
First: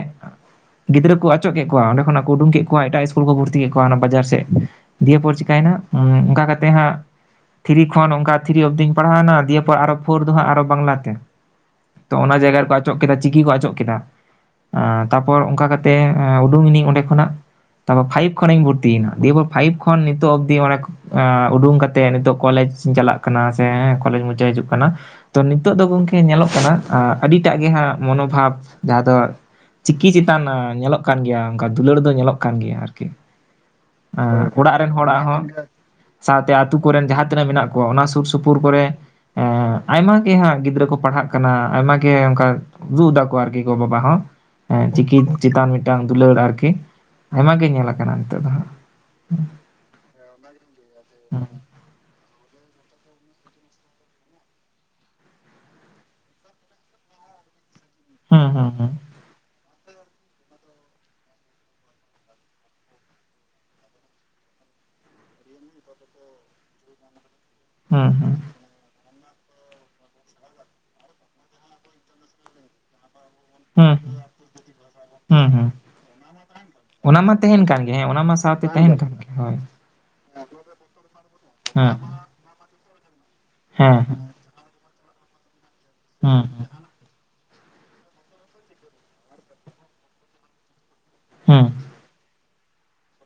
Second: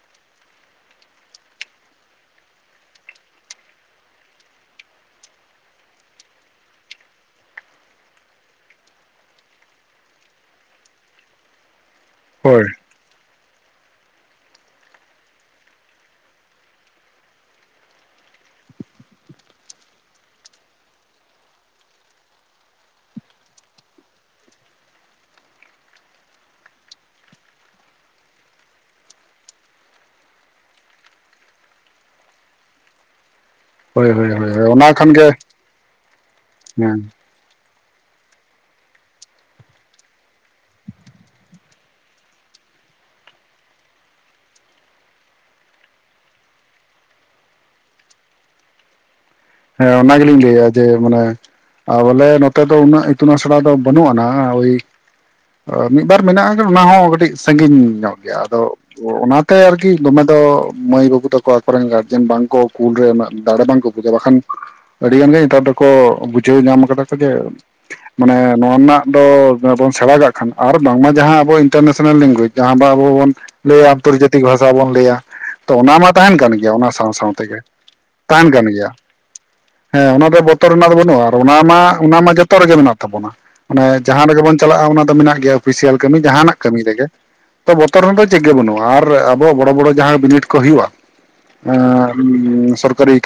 ᱜᱤᱫᱽᱨᱟᱹ ᱠᱚ ᱚᱪᱚᱜ ᱠᱮᱜ ᱠᱚᱣᱟ ᱚᱸᱰᱮ ᱠᱷᱚᱱᱟᱜ ᱠᱚ ᱩᱰᱩᱝ ᱠᱮᱜ ᱠᱚᱣᱟ ᱮᱴᱟᱜ ᱥᱠᱩᱞ ᱠᱚ ᱵᱷᱚᱨᱛᱤ ᱠᱮᱜ ᱠᱚᱣᱟ ᱚᱱᱟ ᱵᱟᱡᱟᱨ ᱥᱮᱜ ᱾ ᱫᱤᱭᱮ ᱯᱚᱨ ᱪᱤᱠᱟᱹᱭᱮᱱᱟ ᱚᱱᱠᱟ ᱠᱟᱛᱮᱜ ᱦᱟᱸᱜ ᱛᱷᱨᱤ ᱠᱷᱚᱱ ᱚᱱᱠᱟ ᱛᱷᱨᱤ ᱚᱯᱷ ᱫᱩᱧ ᱯᱟᱲᱦᱟᱣᱱᱟ ᱫᱤᱭᱮᱯᱚᱨ ᱟᱨᱚ ᱯᱷᱳᱨ ᱫᱚ ᱦᱟᱸᱜ ᱟᱨᱚ ᱵᱟᱝᱞᱟ ᱛᱮ᱾ ᱛᱚ ᱚᱱᱟ ᱡᱟᱭᱜᱟ ᱦᱳᱭ ᱨᱮᱠᱚ ᱚᱪᱚᱜ ᱠᱮᱫᱟ ᱪᱤᱠᱤ ᱠᱚ ᱚᱪᱚᱜ ᱠᱮᱫᱟ- ᱛᱟᱨᱯᱚᱨ ᱚᱱᱠᱟ ᱠᱟᱛᱮᱜ ᱩᱰᱩᱠᱱᱤᱧ ᱚᱸᱰᱮ ᱠᱷᱚᱱᱟᱜ᱾ ᱛᱟᱯᱚᱨ ᱯᱷᱟᱭᱤᱵᱷ ᱠᱷᱚᱱᱤᱧ ᱵᱷᱚᱨᱛᱤᱭ ᱱᱟ ᱫᱤᱭᱯᱚᱨ ᱯᱷᱟᱭᱤᱵᱷ ᱠᱷᱚᱱ ᱱᱤᱛᱚᱜ ᱚᱵᱫᱤ ᱚᱵ᱾ (unintelligible) ᱮ ᱩᱰᱩᱝ ᱠᱟᱛᱮᱜ ᱱᱤᱛᱚᱜ ᱠᱚᱞᱮᱡ ᱤᱧ ᱪᱟᱞᱟᱜ ᱠᱟᱱᱟ ᱥᱮ ᱠᱚᱞᱮᱡ ᱢᱩᱪᱟᱹᱫ ᱦᱤᱡᱩᱜ ᱠᱟᱱᱟ᱾ ᱛᱚ ᱱᱤᱛᱚᱜ ᱫᱚ ᱜᱚᱝᱠᱮ ᱧᱮᱞᱚᱜ ᱠᱟᱱᱟ ᱟ ᱟᱹᱰᱤᱴᱟᱜ ᱜᱮ ᱦᱟᱸᱜ ᱢᱚᱱᱳᱵᱷᱟᱵ ᱡᱟᱦᱟᱸ ᱫᱚ ᱪᱤᱠᱤ ᱪᱮᱛᱟᱱ ᱧᱮᱞᱚᱜ ᱠᱟᱱ ᱜᱮᱭᱟ ᱚᱝᱠᱟ ᱫᱩᱞᱟᱹᱲ ᱫᱚ ᱧᱮᱞᱚᱜ ᱠᱟᱱ ᱜᱮᱭᱟ ᱟᱨᱠᱤ᱾ ᱦᱳᱭ ᱦᱳᱭ ᱦᱳᱭ ᱚᱲᱟᱜ ᱚᱱᱟ ᱨᱮᱱ ᱠᱷᱟᱱ ᱦᱚᱲᱟᱜ ᱜᱮ ᱦᱚᱸ ᱥᱟᱶᱛᱮ ᱟᱛᱳ ᱦᱮᱸ ᱠᱚᱨᱮᱱ ᱡᱟᱦᱟᱸ- ᱛᱤᱱᱟᱹᱜ ᱢᱮᱱᱟᱜ ᱠᱚᱣᱟ ᱚᱱᱟ ᱥᱩᱨ ᱥᱩᱯᱩᱨ ᱠᱚᱨᱮ ᱦᱮᱸ ᱟᱭᱢᱟ ᱜᱮ ᱦᱟᱸᱜ ᱜᱤᱫᱽᱨᱟᱹ ᱠᱚ ᱯᱟᱲᱦᱟᱜ ᱠᱟᱱᱟ᱾ ᱟᱭᱢᱟ ᱜᱮ ᱚᱱᱠᱟ ᱡᱩᱫᱟᱠᱚ ᱟᱨᱠᱤ ᱜᱚᱼᱵᱟᱵᱟ ᱦᱚᱸ ᱪᱤᱠᱤ ᱪᱮᱛᱟᱱ ᱢᱤᱫᱴᱟᱝ ᱫᱩᱞᱟᱹᱲ ᱟᱨᱠᱤ- ᱟᱭᱢᱟ ᱜᱮ ᱧᱮᱞ ᱟᱠᱟᱱᱟ ᱱᱤᱛᱚᱜ ᱫᱚ ᱦᱟᱸᱜ᱾ ᱦᱮᱸ ᱚᱱᱟ ᱜᱮᱞᱤᱧ ᱞᱟᱹᱭᱟ ᱡᱮ ᱢᱟᱱᱮ ᱟᱨ ᱵᱚᱞᱮ ᱱᱚᱛᱮ ᱫᱚ ᱩᱱᱟᱹᱜ ᱤᱛᱩᱱ ᱟᱥᱲᱟ ᱫᱚ ᱵᱟᱹᱱᱩᱜ ᱟᱱᱟ ᱳᱭ ᱢᱤᱫ ᱵᱟᱨ ᱢᱮᱱᱟᱜᱼᱟ᱾ ᱟᱫᱚ ᱚᱱᱟ ᱦᱚᱸ ᱠᱟᱹᱴᱤᱡ ᱥᱟᱺᱜᱤᱧ ᱧᱚᱜ ᱜᱮᱭᱟ ᱦᱩᱸ ᱟᱫᱚ, ᱦᱩᱸ ᱦᱩᱸ ᱚᱱᱟᱛᱮ ᱟᱨᱠᱤ ᱫᱚᱢᱮ ᱫᱚ ᱢᱟᱹᱭ ᱵᱟᱹᱵᱩ ᱛᱟᱠᱚ ᱟᱠᱚᱨᱮᱱ ᱜᱟᱨᱡᱮᱱ ᱵᱟᱝᱠᱚ ᱠᱩᱞ ᱨᱮ ᱩᱱᱟᱹᱜ ᱫᱟᱲᱮ ᱵᱟᱝ ᱠᱚ ᱯᱩᱡᱟᱹ ᱵᱟᱠᱷᱟᱱ, ᱟᱹᱰᱤᱜᱟᱱ ᱜᱮ ᱱᱮᱛᱟᱨ ᱫᱚᱠᱚ ᱵᱩᱡᱷᱟᱹᱣ ᱧᱟᱢ ᱠᱟᱫᱟ ᱠᱚ ᱡᱮ ᱦᱩᱸ ᱦᱩᱸ ᱢᱟᱱᱮ ᱱᱚᱣᱟ ᱨᱮᱱᱟᱜ ᱫᱚᱵᱚᱱ ᱥᱮᱬᱟ ᱠᱟᱜ ᱠᱷᱟᱱ ᱟᱨ ᱵᱟᱝᱢᱟ ᱡᱟᱦᱟᱸ ᱟᱵᱚ ᱤᱱᱴᱟᱨᱱᱮᱥᱱᱮᱞ ᱞᱮᱝᱜᱣᱮᱡᱽ ᱡᱟᱦᱟᱸ ᱵᱟ ᱟᱵᱚ ᱵᱚᱱ ᱦᱩᱸ ᱞᱟᱹᱭᱟᱢ ᱟᱱᱛᱚᱨᱡᱟᱛᱤᱠ ᱵᱷᱟᱥᱟ ᱵᱚᱱ ᱞᱟᱹᱭᱟ ᱦᱩᱸ ᱾ ᱦᱩᱸ ᱛᱚ ᱚᱱᱟ ᱢᱟ ᱛᱟᱦᱮᱸᱱ ᱠᱟᱱ ᱜᱮᱭᱟ ᱚᱱᱟ ᱥᱟᱶ ᱥᱟᱶ ᱢᱟ ᱛᱮᱜᱮ, ᱛᱟᱦᱮᱱ ᱠᱟᱱ ᱜᱮ ᱦᱮᱸ ᱚᱱᱟ ᱢᱟ ᱛᱟᱦᱮᱸᱱ ᱠᱟᱱ ᱥᱟᱶᱛᱮ ᱜᱮᱭᱟ ᱛᱟᱦᱮᱱ ᱜᱮ ᱦᱳᱭ ᱾ ᱦᱮᱸ ᱚᱱᱟ ᱫᱚ ᱵᱚᱛᱚᱨ ᱨᱮᱱᱟᱜ ᱫᱚ ᱵᱟᱹᱱᱩᱜᱼᱟ, ᱟᱨ ᱚᱱᱟ ᱦᱮᱸ ᱢᱟ ᱚᱱᱟ ᱢᱟ ᱡᱚᱛᱚ ᱨᱮᱜᱮ ᱢᱮᱱᱟᱜ ᱛᱟᱵᱚᱱᱟ ᱦᱮᱸ ᱢᱟᱱᱮ ᱡᱟᱦᱟᱸ ᱨᱮᱜᱮ ᱵᱚᱱ ᱪᱟᱞᱟᱜᱼᱟ ᱚᱱᱟ ᱫᱚ ᱢᱮᱱᱟᱜ ᱜᱮᱭᱟ ᱚᱯᱷᱤᱥᱤᱭᱟᱞ ᱠᱟᱹᱢᱤ ᱦᱩᱸ ᱡᱟᱦᱟᱱᱟᱜ ᱠᱟᱹᱢᱤ ᱨᱮᱜᱮ᱾ ᱛᱚ ᱵᱚᱛᱚᱨ ᱦᱚᱸ ᱫᱚ ᱪᱮᱜ ᱜᱮ ᱵᱟᱹᱱᱩᱜᱼᱟ᱾ ᱟᱨ ᱟᱵᱚ ᱵᱚᱲᱚ ᱵᱚᱲᱚ ᱡᱟᱦᱟᱸ ᱵᱤᱱᱤᱰ ᱠᱚ ᱦᱩᱭᱩᱜᱼᱟ᱾ ᱦᱩᱸ ᱮᱸᱻ ᱥᱚᱨᱠᱟᱨᱤ